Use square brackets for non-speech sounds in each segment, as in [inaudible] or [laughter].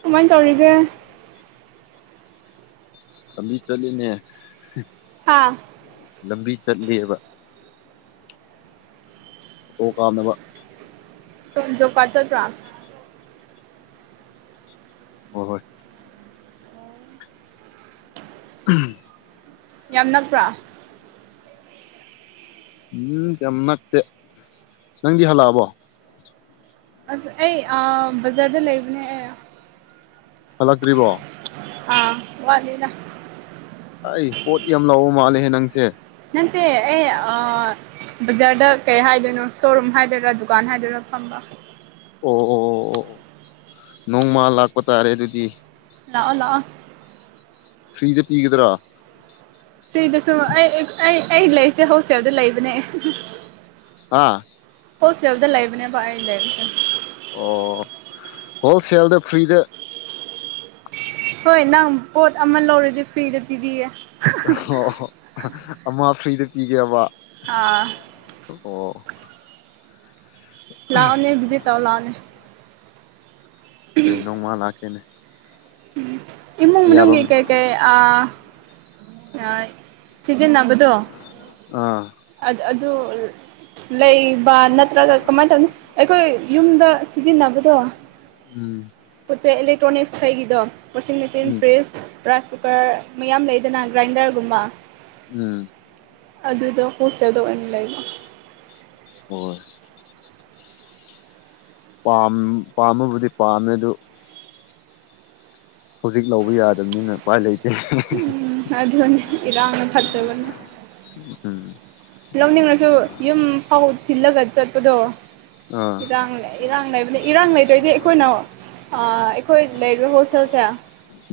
ꯀꯃꯥꯏ ꯇꯧꯔꯤꯒꯦ ꯂꯥꯝꯕꯤ ꯆꯠꯂꯤꯅꯦ ꯍꯥꯥ ꯂꯝꯕꯤ ꯆꯠꯂꯤꯕ ꯑꯣ ꯀꯥꯝꯅꯕ ꯖꯣꯞ ꯀꯠ ꯆꯠꯄ꯭ꯔꯣ ꯍꯣꯏ ꯍꯣꯏ ꯌꯥꯝ ꯅꯛꯄ꯭ꯔꯥ ꯎꯝ ꯌꯥꯝ ꯅꯛꯇꯦ ꯅꯪꯗꯤ ꯍꯜꯂꯛꯑꯕꯣ ꯑꯁ ꯑꯩ ꯑꯥ ꯕꯖꯥꯔꯗ ꯂꯩꯕꯅꯦ ꯑꯩ ꯍꯜꯂꯛꯇ꯭ꯔꯤꯕꯣ ꯑꯥ ꯋꯥꯠꯂꯤꯗ ꯑꯩ ꯄꯣꯠ ꯌꯥꯝ ꯂꯧꯕ ꯃꯥꯜꯂꯦꯍꯦ ꯅꯪꯁꯦ ꯅꯠꯇꯦ ꯑꯩ ꯑ ꯕꯖꯥꯔꯗ ꯀꯩ ꯍꯥꯏꯗꯣꯏꯅꯣ ꯁꯣꯔꯨꯝ ꯍꯥꯏꯗꯣꯏꯔꯥ ꯗꯨꯀꯥꯟ ꯍꯥꯏꯗꯣꯏꯔꯥ ꯐꯝꯕ ꯑꯣ ꯑꯣ ꯑꯣ ꯑꯣ ꯅꯣꯡꯃ ꯂꯥꯛꯄ ꯇꯥꯔꯦ ꯑꯗꯨꯗꯤ ꯂꯥꯛꯑꯣ ꯂꯥꯛꯑꯣ ꯐ꯭ꯔꯤꯗ ꯄꯤꯒꯗ꯭ꯔꯣ ꯐ꯭ꯔꯤꯗꯁꯨ ꯑꯩ ꯑꯩ ꯑꯩ ꯂꯩꯔꯤꯁꯦ ꯍꯣꯁꯇꯦꯜꯗ ꯂꯩꯕꯅꯦ ꯑꯥ ꯍꯣꯁꯇꯦꯜꯗ ꯂꯩꯕꯅꯦꯕ ꯑꯩ ꯂꯩꯕꯁꯦ ꯑꯣ ꯍꯣꯜꯁꯦꯜꯗ ꯐ꯭ꯔꯤꯗ ꯍꯣꯏ ꯅꯪ ꯄꯣꯠ ꯑꯃ ꯂꯧꯔꯗꯤ ꯐ꯭ꯔꯤꯗ ꯄꯤꯕꯤꯒꯦ ꯑꯣꯍꯣ ꯍꯣ ꯑꯃ ꯐ꯭ꯔꯤꯗ ꯄꯤꯒꯦꯕ ꯑꯥ ꯑꯣ ꯂꯥꯎꯑꯣꯅꯦ ꯕꯤꯖꯤ ꯇꯥꯎ ꯂꯥꯎꯑꯣꯅꯦ ꯀꯩ ꯅꯣꯡꯃꯥ ꯂꯥꯛꯀꯦꯅꯦ ꯎꯝ ꯏꯃꯨꯡ ꯑꯌꯥꯕ ꯃꯅꯨꯡꯒꯤ ꯀꯩ ꯀꯩ ꯑꯥ ꯌꯥꯏ ꯁꯤꯖꯤꯟꯅꯕꯗꯣ ꯑꯥ ꯑꯥ-ꯑꯗꯨ ꯂꯩꯕ ꯅꯠꯇ꯭ꯔꯒ ꯀꯃꯥꯏꯅ ꯇꯧꯅꯤ ꯑꯩꯈꯣꯏ ꯌꯨꯝꯗ ꯁꯤꯖꯤꯟꯅꯕꯗꯣ ꯎꯨꯝ ꯄꯣꯠ ꯆꯩ ꯑꯦꯂꯦꯛꯇ꯭ꯔꯣꯅꯤꯛꯁ ꯀꯩꯒꯤꯗꯣ ꯋꯥꯁꯤꯡ ꯃꯦꯆꯤꯟ ꯎꯝ ꯐ꯭ꯔꯤꯖ ꯔꯥꯏꯁ ꯀꯨꯀꯔ ꯃꯌꯥꯝ ꯂꯩꯗꯅ ꯒ꯭ꯔꯥꯏꯟꯗꯔꯒꯨꯝꯕ ꯎꯝ ꯑꯗꯨꯗꯣ [unintelligible] ꯁꯦꯗꯣ ꯑꯣꯏꯅ ꯂꯩꯕ ꯍꯣꯏ-ꯍꯣꯏ ꯄꯥꯝ ꯄꯥꯝꯕꯕꯨꯗꯤ ꯄꯥꯝꯃꯦ ꯑꯗꯨ ꯍꯧꯖꯤꯛ ꯂꯧꯕ ꯌꯥꯗꯕꯅꯤꯅ ꯎꯄꯥꯏ ꯂꯩꯇꯦ ꯍ ꯍ ꯍꯥ ꯎꯝ ꯑꯗꯨꯅꯦ ꯏꯔꯥꯡꯅ ꯐꯠꯇꯕꯅꯦ ꯎꯨꯝ ꯂꯧꯅꯤꯡꯅꯁꯨ ꯌꯨꯝ ꯐꯥꯎ ꯊꯤꯜꯂꯒ ꯆꯠꯄꯗꯣ ꯑꯥ ꯏꯔꯥꯡ ꯂꯩ ꯏꯔꯥꯡ ꯂꯩꯕꯅꯤ ꯏꯔꯥꯡ ꯂꯩꯗꯣꯏꯗꯤ ꯑꯩꯈꯣꯏꯅ ꯑꯥ ꯑꯩꯈꯣꯏ ꯂꯩꯔꯤꯕ ꯍꯣꯜꯁꯦꯜꯁꯦ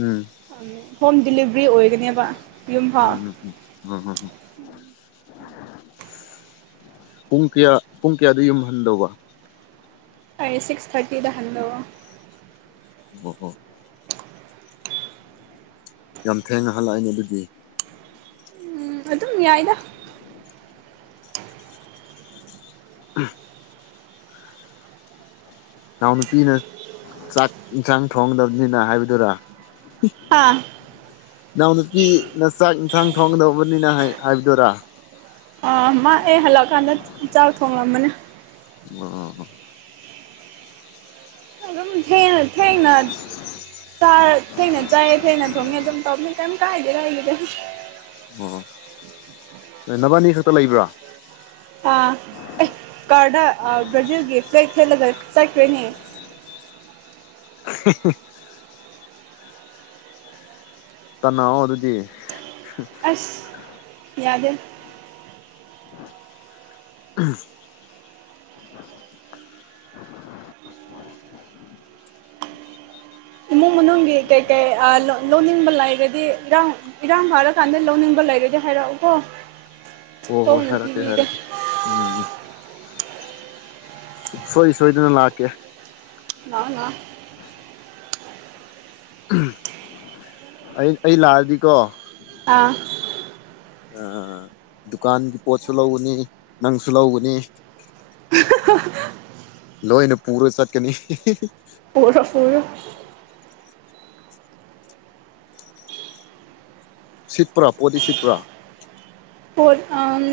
ꯎꯝ ꯍꯣꯝ ꯗꯤꯂꯤꯚꯔꯤ ꯑꯣꯏꯒꯅꯦꯕ ꯎꯝ ꯌꯨꯝꯐꯥꯎ [inaudible] ꯄꯨꯡ ꯀꯌꯥ ꯄꯨꯡ ꯀꯌꯥꯗ ꯌꯨꯝꯍꯟꯗꯧꯕ ꯑꯩ ꯁꯤꯛꯁ ꯊꯥꯔꯇꯤꯗ ꯍꯟꯗꯣꯕ ꯑꯣ ꯑꯣ ꯌꯥꯝ ꯊꯦꯡꯅ ꯍꯜꯂꯛꯑꯅꯤ ꯑꯗꯨꯗꯤ ꯎꯨꯝ ꯑꯗꯨꯝ ꯌꯥꯏꯗ ꯏꯅꯥꯎ ꯅꯨꯄꯤꯅ ꯆꯥꯛ ꯏꯟꯁꯥꯡ ꯊꯣꯡꯒꯗꯕꯅꯤꯅ ꯍꯥꯏꯕꯗꯨꯔꯥ ꯍꯥ ꯅꯥꯎ ꯅꯨꯄꯤꯅ ꯆꯥꯛ ꯏꯟꯁꯥꯡ ꯊꯣꯡꯒꯗꯧꯕꯅꯤꯅ ꯍꯥꯏ ꯍꯥꯏꯕꯗꯨꯔꯥ ꯑꯥ ꯃꯥ ꯑꯩ ꯍꯜꯂꯛꯑꯀꯥꯟꯗ ꯆ-ꯆꯥꯛ ꯊꯣꯡꯂꯝꯃꯅꯤ ꯑꯥ ꯑꯗꯨꯝ ꯊꯦꯡꯅꯥ ꯊꯦꯡꯅꯥ ꯆꯥꯛ ꯊꯦꯡꯅ ꯆꯥꯏ ꯊꯦꯡꯅ ꯊꯣꯡꯉꯦ ꯑꯗꯨꯝ ꯇꯧꯅꯤ ꯀꯩꯝ ꯀꯥꯏꯗꯦꯗꯥ ꯑꯩꯒꯤꯗꯤ ꯑꯣ-ꯑꯣ ꯅ ꯅꯕꯥꯅꯤ ꯈꯛꯇ ꯂꯩꯕ꯭ꯔꯥ ꯑꯥ ꯑꯦ ꯀꯥꯔꯗ ꯕ꯭ꯔꯔꯖꯤꯜꯒꯤ ꯐ꯭ꯂꯦꯛ ꯊꯦꯠꯂꯒ ꯆꯠꯈ꯭ꯔꯦꯅꯦ ꯑ ꯍꯤ ꯍꯤ ꯇꯥꯟꯅꯑꯣ ꯑꯗꯨꯗꯤ ꯑꯥꯁ ꯌꯥꯗ ꯎꯨꯍ [inaudible] ꯏꯃꯨꯡ ꯃꯅꯨꯡꯒꯤ ꯀꯩꯀꯩ ꯑꯥ ꯂꯣ ꯂꯣꯟꯅꯤꯡꯕ ꯂꯩꯥꯔꯗꯤ ꯏꯔꯥꯡ ꯏꯔꯥꯡ ꯐꯔꯀꯥꯟꯗ ꯂꯧꯅꯤꯡꯕ ꯂꯩꯔꯗꯤ ꯍꯥꯏꯔꯛꯎꯀꯣ ꯍꯣ ꯍꯣꯏ ꯍꯣꯡꯅ ꯍꯥꯏꯔꯛꯀꯦ ꯄꯤꯕꯤꯒꯦ ꯍꯥꯏꯔꯛꯀꯦ ꯎꯝ ꯁꯨꯛꯁꯣꯏ ꯁꯣꯏꯗꯅ ꯂꯥꯛꯀꯦ ꯂꯥꯛꯑꯣ ꯂꯥꯛꯑꯣ ꯑꯩ ꯑꯩ ꯂꯥꯛꯑꯗꯤꯀꯣ ꯑꯥ ꯑꯥ ꯗꯨꯀꯥꯟꯒꯤ ꯄꯣꯠꯁꯨ ꯂꯧꯒꯅꯤ ꯅꯪꯁꯨ ꯂꯧꯒꯅꯤ [unintelligible] ꯂꯣꯏꯅ ꯄꯨꯔ ꯆꯠꯀꯅꯤ ꯄꯨꯔꯣ ꯄꯨꯔꯣ ꯁꯤꯠꯄꯔꯥ ꯄꯣꯠꯇꯤ ꯁꯤꯠꯄꯔꯥ ꯄꯣꯠ ꯑꯝ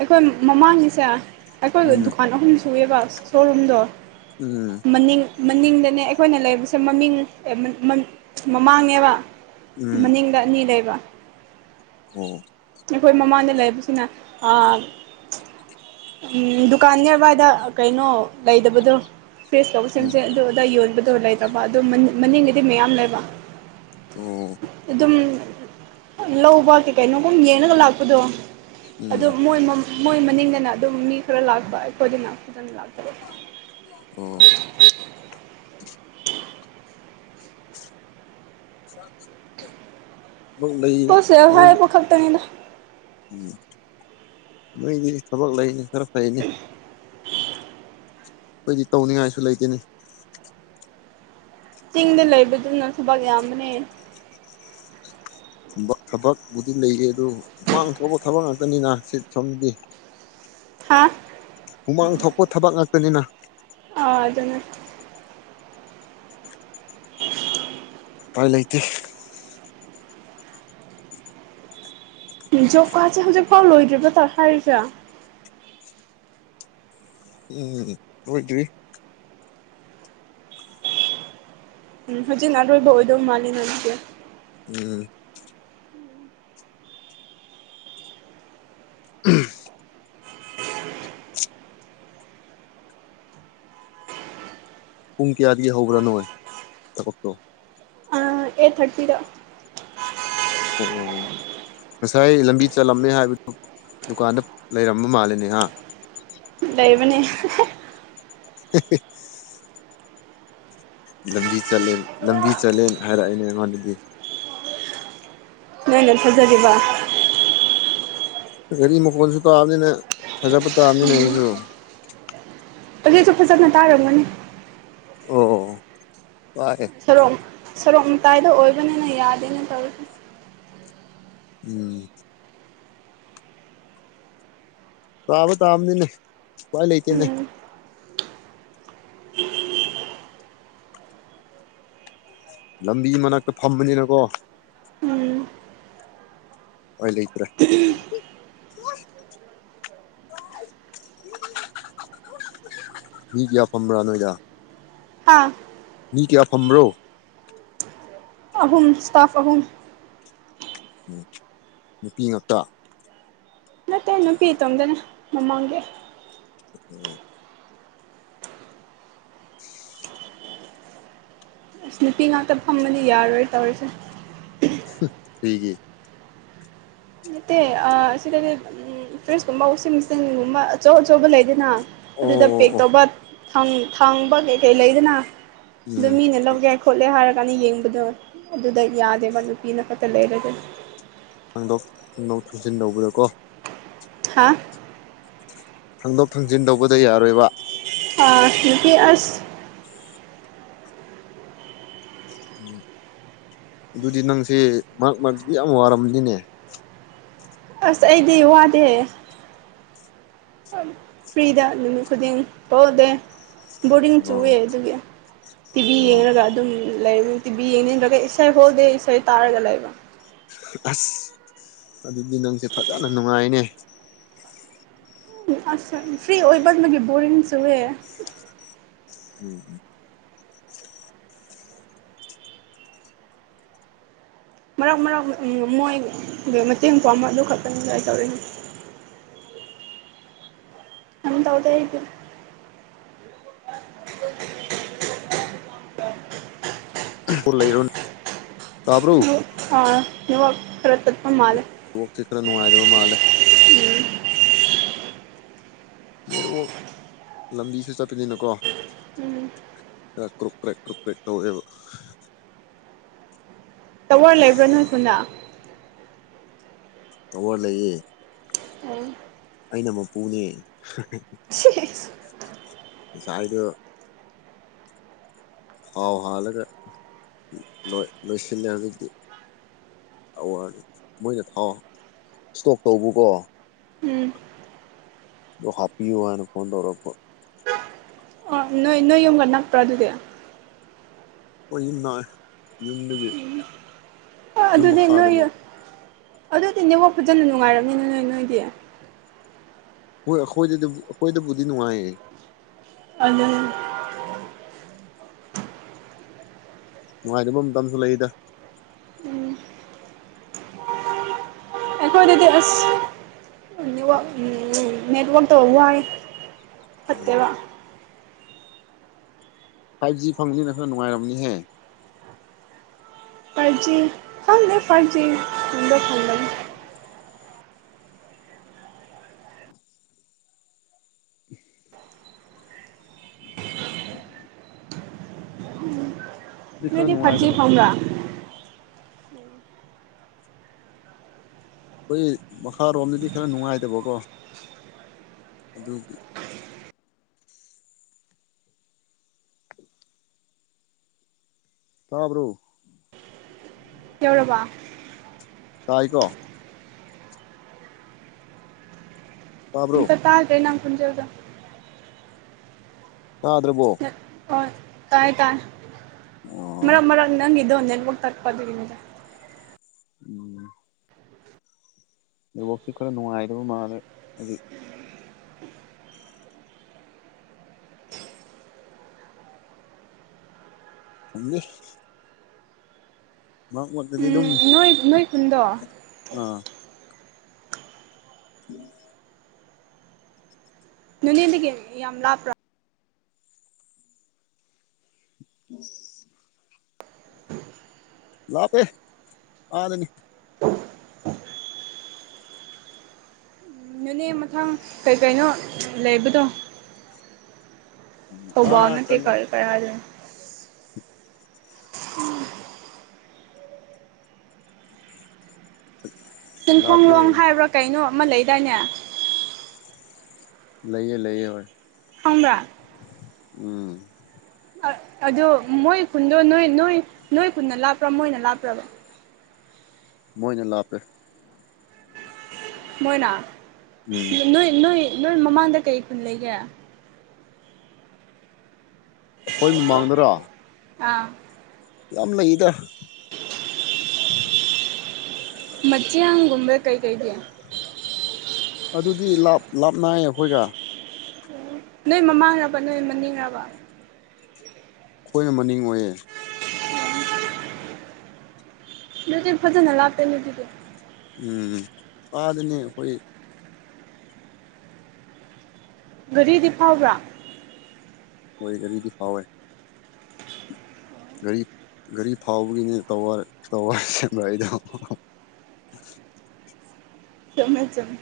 ꯑꯩꯈꯣꯏ ꯃꯃꯥꯡꯒꯤꯁꯦ ꯑꯩꯈꯣꯏꯒꯤ ꯎꯝ ꯗꯨꯀꯥꯟ ꯑꯍꯨꯝ ꯁꯨꯑꯦꯕ ꯁꯣꯔꯨꯝꯗꯣ ꯎꯝ ꯃꯅꯤꯡ ꯃꯅꯤꯡꯗꯅꯦ ꯑꯩꯈꯣꯏꯅ ꯂꯩꯕꯁꯦ ꯃꯃꯤꯡ ꯃꯃꯥꯡꯅꯦꯕ ꯎꯝ ꯃꯅꯤꯡꯗ ꯑꯅꯤ ꯂꯩꯕ ꯑꯣ ꯑꯩꯈꯣꯏ ꯃꯃꯥꯡꯗ ꯂꯩꯕꯁꯤꯅ ꯑꯥ ꯎꯝ ꯗꯨꯀꯥꯟ ꯅꯤꯌꯔꯕꯥꯏꯗ ꯀꯩꯅꯣ ꯂꯩꯗꯕꯗꯣ ꯐ꯭ꯔꯦꯁ ꯇꯧꯕ ꯎꯝ ꯁꯦꯝꯁꯦ ꯑꯗꯨ ꯑꯗꯥ ꯌꯣꯟꯕꯗꯣ ꯂꯩꯇꯕ ꯑꯗꯣ ꯃꯅꯤꯡ ꯃꯅꯤꯡꯒꯤꯗꯤ ꯃꯌꯥꯝ ꯂꯩꯕ ꯑꯣ ꯑꯗꯨꯝ ꯂꯧꯕ ꯀꯩ ꯀꯩꯅꯣꯒꯨꯝ ꯌꯦꯡꯉꯒ ꯂꯥꯛꯄꯗꯣ ꯑꯗꯨꯝ ꯎꯝ ꯃꯣꯏ ꯃꯣꯏ ꯃꯅꯤꯡꯗꯅ ꯑꯗꯨꯝ ꯃꯤ ꯈꯔ ꯂꯥꯛꯄ ꯑꯩꯈꯣꯏꯒꯤꯅ ꯐꯖꯅ ꯂꯥꯛꯇꯕ ꯑꯣ [unintelligible] [inaudible] ꯊꯕꯛ ꯂꯩ ꯄꯣꯁꯦꯕ ꯅꯣꯏ ꯍꯥꯏꯕ ꯈꯛꯇꯅꯤꯗ ꯎꯝ ꯅꯣꯏꯗꯤ ꯊꯕꯛ ꯂꯩꯅꯦ ꯈꯔ ꯐꯩꯅꯦ ꯑꯩꯈꯣꯏꯗꯤ ꯇꯧꯅꯤꯡꯉꯥꯏꯁꯨ ꯂꯩꯇꯦꯅꯦ ꯆꯤꯡꯗ ꯂꯩꯕꯗꯨꯅ ꯊꯕꯛ ꯌꯥꯝꯕꯅꯦ ꯊꯕꯛꯄꯨꯗꯤ ꯂꯩꯔꯤ ꯑꯗꯨ ꯍꯨꯃꯥꯡ ꯊꯣꯛꯄ ꯊꯕꯛ ꯉꯥꯛꯇꯅꯤꯅ ꯁꯤ ꯁꯣꯝꯗꯗꯤ ꯍꯥꯥ ꯍꯨꯃꯥꯡ ꯊꯣꯛꯄ ꯊꯕꯛ ꯉꯥꯛꯇꯅꯤꯅ ꯑꯥ ꯑꯗꯨꯅ ꯎꯄꯥꯏ ꯂꯩꯇꯦ ꯖꯣꯕ ꯀꯔꯥꯠꯁꯦ ꯍꯧꯖꯤꯛꯐꯥꯎ ꯂꯣꯏꯗ꯭ꯔꯤꯕꯇꯥ ꯍꯥꯏꯔꯤꯁꯦ ꯎꯝ ꯂꯣꯏꯗ꯭ꯔꯤ ꯎꯝ ꯍꯧꯖꯤꯛꯅ ꯑꯔꯣꯏꯕ ꯑꯣꯏꯗꯧ ꯃꯥꯜꯂꯤꯅ ꯑꯗꯨꯗꯤ ꯎꯝ ꯄꯨꯡ ꯀꯌꯥꯗꯒꯤ ꯍꯧꯕ꯭ꯔꯥ ꯅꯣꯏ ꯊꯕꯛꯇꯣ ꯑꯦꯠ ꯊꯥꯔꯇꯤꯗ ꯑꯣ ꯑꯣ ꯉꯁꯥꯏ ꯂꯝꯕꯤ ꯆꯠꯂꯝꯃꯦ ꯍꯥꯏꯕꯗꯨ ꯗꯨꯀꯥꯟꯗ ꯂꯩꯔꯝꯕ ꯃꯥꯜꯂꯦꯅꯦ ꯍꯥ ꯂꯩꯕꯅꯦ [unintelligible] ꯂꯝꯕꯤ ꯆꯠꯂꯦꯟ ꯂꯝꯕꯤ ꯆꯠꯂꯦꯟ ꯍꯥꯏꯔꯛꯏꯅꯦ ꯑꯩꯉꯣꯟꯗꯗꯤ ꯅꯪꯅ ꯊꯖꯔꯤꯕ ꯒꯥꯔꯤ ꯃꯈꯣꯜꯁꯨ ꯇꯥꯕꯅꯤꯅ ꯊꯖꯕ ꯇꯥꯕꯅꯤꯅꯦ ꯃꯤꯁꯨ ꯍꯧꯖꯤꯛꯁꯨ ꯐꯖꯅ ꯇꯥꯔꯝꯒꯅꯤ꯫ ꯑꯣ ꯇꯥꯏꯑꯦ ꯁꯣꯔꯣꯛ ꯁꯣꯔꯣꯛ ꯃꯇꯥꯏꯗ ꯑꯣꯏꯕꯅꯤꯅ ꯌꯥꯗꯦꯅꯦ ꯇꯧꯔꯤꯁꯦ꯫ ꯎꯝ꯫ ꯇꯥꯕ ꯇꯥꯕꯅꯤꯅꯦ ꯎꯄꯥꯏ ꯂꯩꯇꯦꯅꯦ꯫ ꯎꯝ ꯂꯝꯕꯤ ꯃꯅꯥꯛꯇ ꯐꯝꯕꯅꯤꯅꯀꯣ ꯎꯝ ꯎꯄꯥꯏ ꯂꯩꯇ꯭ꯔꯦ [inaudible] [inaudible] ꯃꯤ ꯀꯌꯥ ꯐꯝꯕ꯭ꯔꯥ ꯅꯣꯏꯗ ꯍꯥꯥ ꯃꯤ ꯀꯌꯥ ꯐꯝꯕ꯭ꯔꯣ ꯑꯍꯨꯝ ꯏꯁꯇꯥꯐ ꯑꯍꯨꯝ ꯎꯝ ꯅꯨꯄꯤ ꯉꯥꯛꯇ ꯑꯩ ꯅꯨꯄꯤ ꯏꯇꯣꯝꯗꯅꯦ ꯃꯃꯥꯡꯒꯤ [inaudible] [inaudible] ꯑꯁ ꯅꯨꯄꯤ ꯉꯥꯛꯇ ꯐꯝꯕꯗꯤ ꯌꯥꯔꯣꯏ ꯇꯧꯔꯤꯁꯦ ꯀꯩꯒꯤ ꯅꯠꯇꯦ ꯑ ꯑꯁꯤꯗꯗꯤ ꯎꯝ ꯐ꯭ꯔꯤꯖꯀꯨꯝꯕ ꯋꯥꯁꯤꯡ ꯃꯦꯆꯤꯟꯒꯨꯝꯕ ꯑꯆꯧ ꯑꯆꯧꯕ ꯂꯩꯗꯅ ꯑꯣ ꯑꯗꯨꯗ ꯑꯣ ꯄꯦꯛ ꯑꯣ ꯇꯧꯕ ꯊꯥꯡ ꯊꯥꯡꯕ ꯀꯩꯀꯩ ꯂꯩꯗꯅ ꯑꯗꯨꯝ ꯎꯝ ꯃꯤꯅ ꯂꯧꯒꯦ꯫ ꯈꯣꯠꯂꯦ ꯍꯥꯏꯔꯒꯥꯟꯗꯥ ꯌꯦꯡꯕꯗꯣ ꯑꯗꯨꯗ ꯌꯥꯗꯦꯕ ꯅꯨꯄꯤꯅ ꯈꯛꯇ ꯂꯩꯔꯒꯗꯤ꯫ ꯍꯪꯗꯣꯛ ꯍꯪꯗꫭꯛ ꯊꯥꯖꯤꯟ ꯇꯧꯕꯗꯀꯣ ꯍꯥꯥ ꯊꯥꯡꯗꯣꯛ ꯊꯥꯡꯖꯤꯟ ꯇꯧꯕꯗ ꯌꯥꯔꯣꯏꯕ ꯑꯥ ꯅꯨꯄꯤ ꯑꯁ ꯎꯝ ꯑꯗꯨꯗꯤ ꯅꯪꯁꯦ ꯃꯔꯛ ꯃꯔꯛꯇ ꯌꯥꯝ ꯋꯥꯔꯝꯅꯤꯅꯦ ꯑꯁ ꯑꯩꯗꯤ ꯋꯥꯗꯦ꯫ ꯐ꯭ꯔꯤꯗ ꯅꯨꯃꯤꯠ ꯈꯨꯗꯤꯡ ꯄꯥꯎꯗꯦ ꯕꯣꯔꯗꯤꯡ ꯑꯣ ꯆꯨꯋꯦ ꯑꯗꯨꯒꯤ ꯇꯤꯚꯤ ꯑꯣ ꯌꯦꯡꯔꯒ ꯑꯗꯨꯝ ꯂꯩꯕ ꯇꯤꯕꯤ ꯌꯦꯡꯅꯤꯡꯗ꯭ꯔꯒ ꯏꯁꯩ ꯍꯣꯜꯗꯦꯑ ꯏꯁꯩ ꯇꯥꯔꯒ ꯂꯩꯕ꯫ ꯑꯁ ꯑꯗꯨꯗꯤ ꯅꯪꯁꯦ ꯐꯖꯅ ꯅꯨꯡꯉꯥꯏꯅꯦ ꯎꯝ ꯑꯁ ꯐ꯭ꯔꯤ ꯑꯣꯏꯃꯥꯟꯕꯒꯤ ꯕꫭꯔꯤꯡ ꯆꯨꯋꯦ꯫ ꯎꯝ ꯎꯝ ꯃꯔꯛ ꯃꯔꯛ ꯃ ꯃꯣꯏ ꯃꯇꯦꯡ ꯄꯥꯡꯕ ꯑꯗꯨ ꯈꯛꯇꯪꯅꯤꯗ ꯑꯩ ꯇꯧꯔꯤꯅꯤ ꯌꯥꯝ ꯇꯧꯗꯦ ꯑꯩꯗꯤ ꯎꯝ ꯐꯥꯎ ꯂꯩꯔꯣꯅꯦ ꯇꯥꯕ꯭ꯔꯣ [unintelligible] ꯑꯥ ꯅꯦꯠ ꯋꯥꯛ ꯈꯔ ꯇꯠꯄ ꯃꯥꯜꯂꯦ ꯁꯤ ꯈꯔ ꯅꯨꯡꯉꯥꯏꯗꯨꯕ ꯃꯥꯜꯂꯦ ꯅꯦꯔꯣ ꯂꯝꯕꯤꯁꯨ ꯆꯠꯄꯅꯤꯅꯀꯣ ꯎꯝ ꯀ ꯀ꯭ꯔꯥꯀ꯭ꯔꯨꯛ ꯀ꯭ꯔꯦꯛꯀ꯭ꯔꯨꯛ ꯀ꯭ꯔꯦꯛ ꯇꯧꯋꯦꯕ꯫ ꯇꯥꯋꯔ ꯂꯩꯕ꯭ꯔꯥ ꯅꯣꯏ ꯈꯨꯟꯗꯥ꯫ ꯇꯥꯋꯔ ꯂꯩꯌꯦ꯫ [unintelligible] ꯑꯩꯅ ꯃꯄꯨꯅꯦ [unintelligible] ꯅꯥꯁꯥꯏꯗꯨ ꯊꯥꯎ ꯍꯥꯜꯂꯒ ꯅꯣꯏ ꯂꯣꯏꯁꯤꯟꯅꯕꯒꯤ ꯑꯋꯥ ꯃꯣꯏꯅ ꯊꯥꯎ ꯏꯁꯇꯣꯛ ꯇꯧꯕꯀꯣ ꯎꯝ ꯑꯗꯨ ꯍꯥꯞꯄꯤꯌꯣ ꯍꯥꯏꯅ ꯐꯣꯟ ꯇꯧꯔꯛꯄ ꯑꯣ ꯅꯣꯏ ꯅꯣꯏ ꯌꯨꯝꯒ ꯅꯛꯄ꯭ꯔꯥ ꯑꯗꯨꯗꯤ ꯍꯣꯏ ꯌꯨꯝꯅꯥꯏ ꯌꯨꯝꯗꯒꯤ ꯑꯥ ꯌꯨꯝ ꯑꯗꯨꯗꯤ ꯅꯣꯏ ꯃꯈꯥꯗꯅꯦ ꯑꯗꯨꯗꯤ ꯅꯦꯠꯋꯥꯛ ꯐꯖꯅ ꯅꯨꯡꯉꯥꯏꯔꯝꯅꯤꯅ ꯅꯣꯏ ꯅꯣꯏꯗꯤ ꯍꯣꯏ ꯑꯩꯈꯣꯏꯗꯗꯤꯕꯨ ꯑꯩꯈꯣꯏꯗꯕꯨꯗꯤ ꯅꯨꯡꯉꯥꯏꯌꯦ [unintelligible] ꯅꯨꯡꯉꯥꯏꯇꯕ ꯃꯇꯝꯁꯨ ꯂꯩꯗ ꯑꯩꯈꯣꯏꯗꯗꯤ ꯑꯁ ꯅꯤꯋꯥꯛ ꯅꯦꯠꯋꯥꯛ ꯇꯣ ꯋꯥꯏ ꯎꯝ ꯐꯠꯇꯦꯕ ꯐꯥꯏꯚ ꯖꯤ ꯐꯪꯕꯅꯤꯅ ꯈꯔ ꯅꯨꯡꯉꯥꯏꯔꯕꯅꯤꯍꯦ ꯐꯥꯏꯚ ꯖꯤ ꯈꯪꯗꯦ ꯐꯥꯏꯚ ꯖꯤ ꯈꯨꯟꯗꯥ ꯐꯪꯕꯥꯅꯤ ꯑꯗꯨꯗꯤ ꯈꯔ ꯅꯣꯏꯗꯤ ꯐꯥꯏꯚ ꯖꯤ ꯅꯨꯡꯉꯥꯏꯇꯕ ꯐꯪꯕꯔ ꯑꯩꯈꯣꯏ ꯃꯈꯥꯔꯣꯝꯗꯗꯤ ꯈꯔ ꯅꯨꯡꯉꯥꯏꯇꯕꯀꯣ ꯑꯗꯨꯒꯤ ꯇꯥꯕ꯭ꯔꯣ ꯌꯧꯔꯕ ꯇꯥꯏꯀꯣ ꯇꯥꯕ꯭ꯔꯣ ꯑꯃꯇ ꯇꯥꯗꯔꯦ ꯅꯪ ꯈꯣꯜꯖꯦꯜ ꯗꯣ ꯇꯥꯗ꯭ꯔꯕꯣ ꯍꯣꯏ ꯇꯥꯏ ꯇꯥꯏ ꯃꯔꯛ ꯑꯣ ꯃꯔꯛ ꯅꯪꯒꯤꯗꫭ ꯅꯦꯠ ꯋꯥꯛ ꯇꯠꯄ ꯑꯗꯨꯒꯤꯅꯤꯗ ꯎꯝ ꯅꯦꯠ ꯋꯥꯔꯛꯁꯤ ꯈꯔ ꯅꯨꯡꯉꯥꯏꯗꯕ ꯃꯥꯜꯂꯦ ꯍꯥꯏꯗꯤ ꯈꯪꯗꯦ ꯃꯔꯛ ꯃꯔꯛꯇꯗꯤ ꯎꯝ ꯑꯗꯨꯝ ꯅꯣꯏ ꯅꯣꯏ ꯈꯨꯟꯗꯣ ꯑꯥ [inaudible] ꯅꯣꯅꯦꯗꯒꯤ ꯌꯥꯝ ꯂꯥꯞꯄ꯭ꯔ [inaudible] ꯂꯥꯞꯄꯦ ꯑꯥꯗꯅꯤ ꯅꯣꯅꯦ ꯃꯊꯪ ꯀꯩꯀꯩꯅꯣ ꯂꯩꯕꯗꯣ ꯊꯧꯕꯥꯜ ꯑꯥ ꯅꯠꯇꯦ ꯆꯠꯂꯒ ꯀꯩ ꯀꯩ ꯍꯥꯏꯗꯣꯏ ꯎꯝ [inaudible] ꯆꯤꯡꯈꯣꯡ ꯂꯥꯞꯄꯦ ꯂꯣꯡ ꯍꯥꯏꯕ꯭ꯔꯥ ꯀꯩꯅꯣ ꯑꯃ ꯂꯩꯗꯥꯏꯅꯦ ꯂꯩꯌꯦ ꯂꯩꯌꯦ ꯍꯣꯏ ꯈꯪꯕꯔꯥ ꯎꯝ ꯑꯑꯗꯨꯗꯣ ꯃꯣꯏ ꯈꯨꯟꯗꯣ ꯅꯣꯏ ꯅꯣꯏ ꯅꯣꯏ ꯈꯨꯟꯅ ꯂꯥꯞꯄ꯭ꯔꯥ ꯃꯣꯏꯅ ꯂꯥꯞꯄ꯭ꯔꯕ ꯃꯣꯏꯅ ꯂꯥꯞꯄꯦ ꯃꯣꯏꯅ ꯎꯝ ꯅꯣꯏ ꯅꯣꯏ ꯅꯣꯏ ꯃꯃꯥꯡꯗ ꯀꯩ ꯈꯨꯟ ꯂꯩꯒꯦ ꯑꯩꯈꯣꯏ ꯃꯃꯥꯡꯗꯔꯥ ꯑꯥ ꯌꯥꯝ ꯂꯩꯗ [unintelligible] ꯃꯆꯤꯟꯒꯨꯝꯕꯔ ꯀꯩ ꯀꯩꯗꯤ ꯑꯗꯨꯗꯤ ꯂꯥꯞ ꯂꯥꯞ ꯅꯩ ꯑꯩꯈꯣꯏꯒ ꯅꯣꯏ ꯃꯃꯥꯡꯔꯕ ꯅꯣꯏ ꯃꯅꯤꯡꯔꯕ ꯑꯩꯈꯣꯏꯅ ꯃꯅꯤꯡ ꯑꯣꯏꯌꯦ ꯑꯗꯨ ꯐꯖꯅ ꯂꯥꯞꯄꯦ ꯂꯩ ꯑꯗꯨꯗꯤ ꯎꯝ ꯑꯥꯗꯅꯦ ꯑꯩꯈꯣꯏ ꯒꯥꯔꯤꯗꯤ ꯐꯥꯎꯕ꯭ꯔꯥ ꯍꯣꯏ ꯒꯥꯔꯤꯗꯤ ꯐꯥꯎꯋꯦ ꯒꯥꯔꯤ ꯒꯥꯔꯤ ꯐꯥꯎꯕꯒꯤꯅꯦ ꯇꯋꯥꯔ ꯇꯋꯥꯔ ꯌꯨꯡꯉꯛꯢꯗꯣ ꯆꯨꯝꯃꯦ ꯆꯨꯝꯃꯦ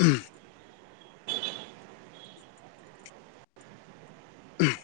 ꯎꯝ ꯎꯝ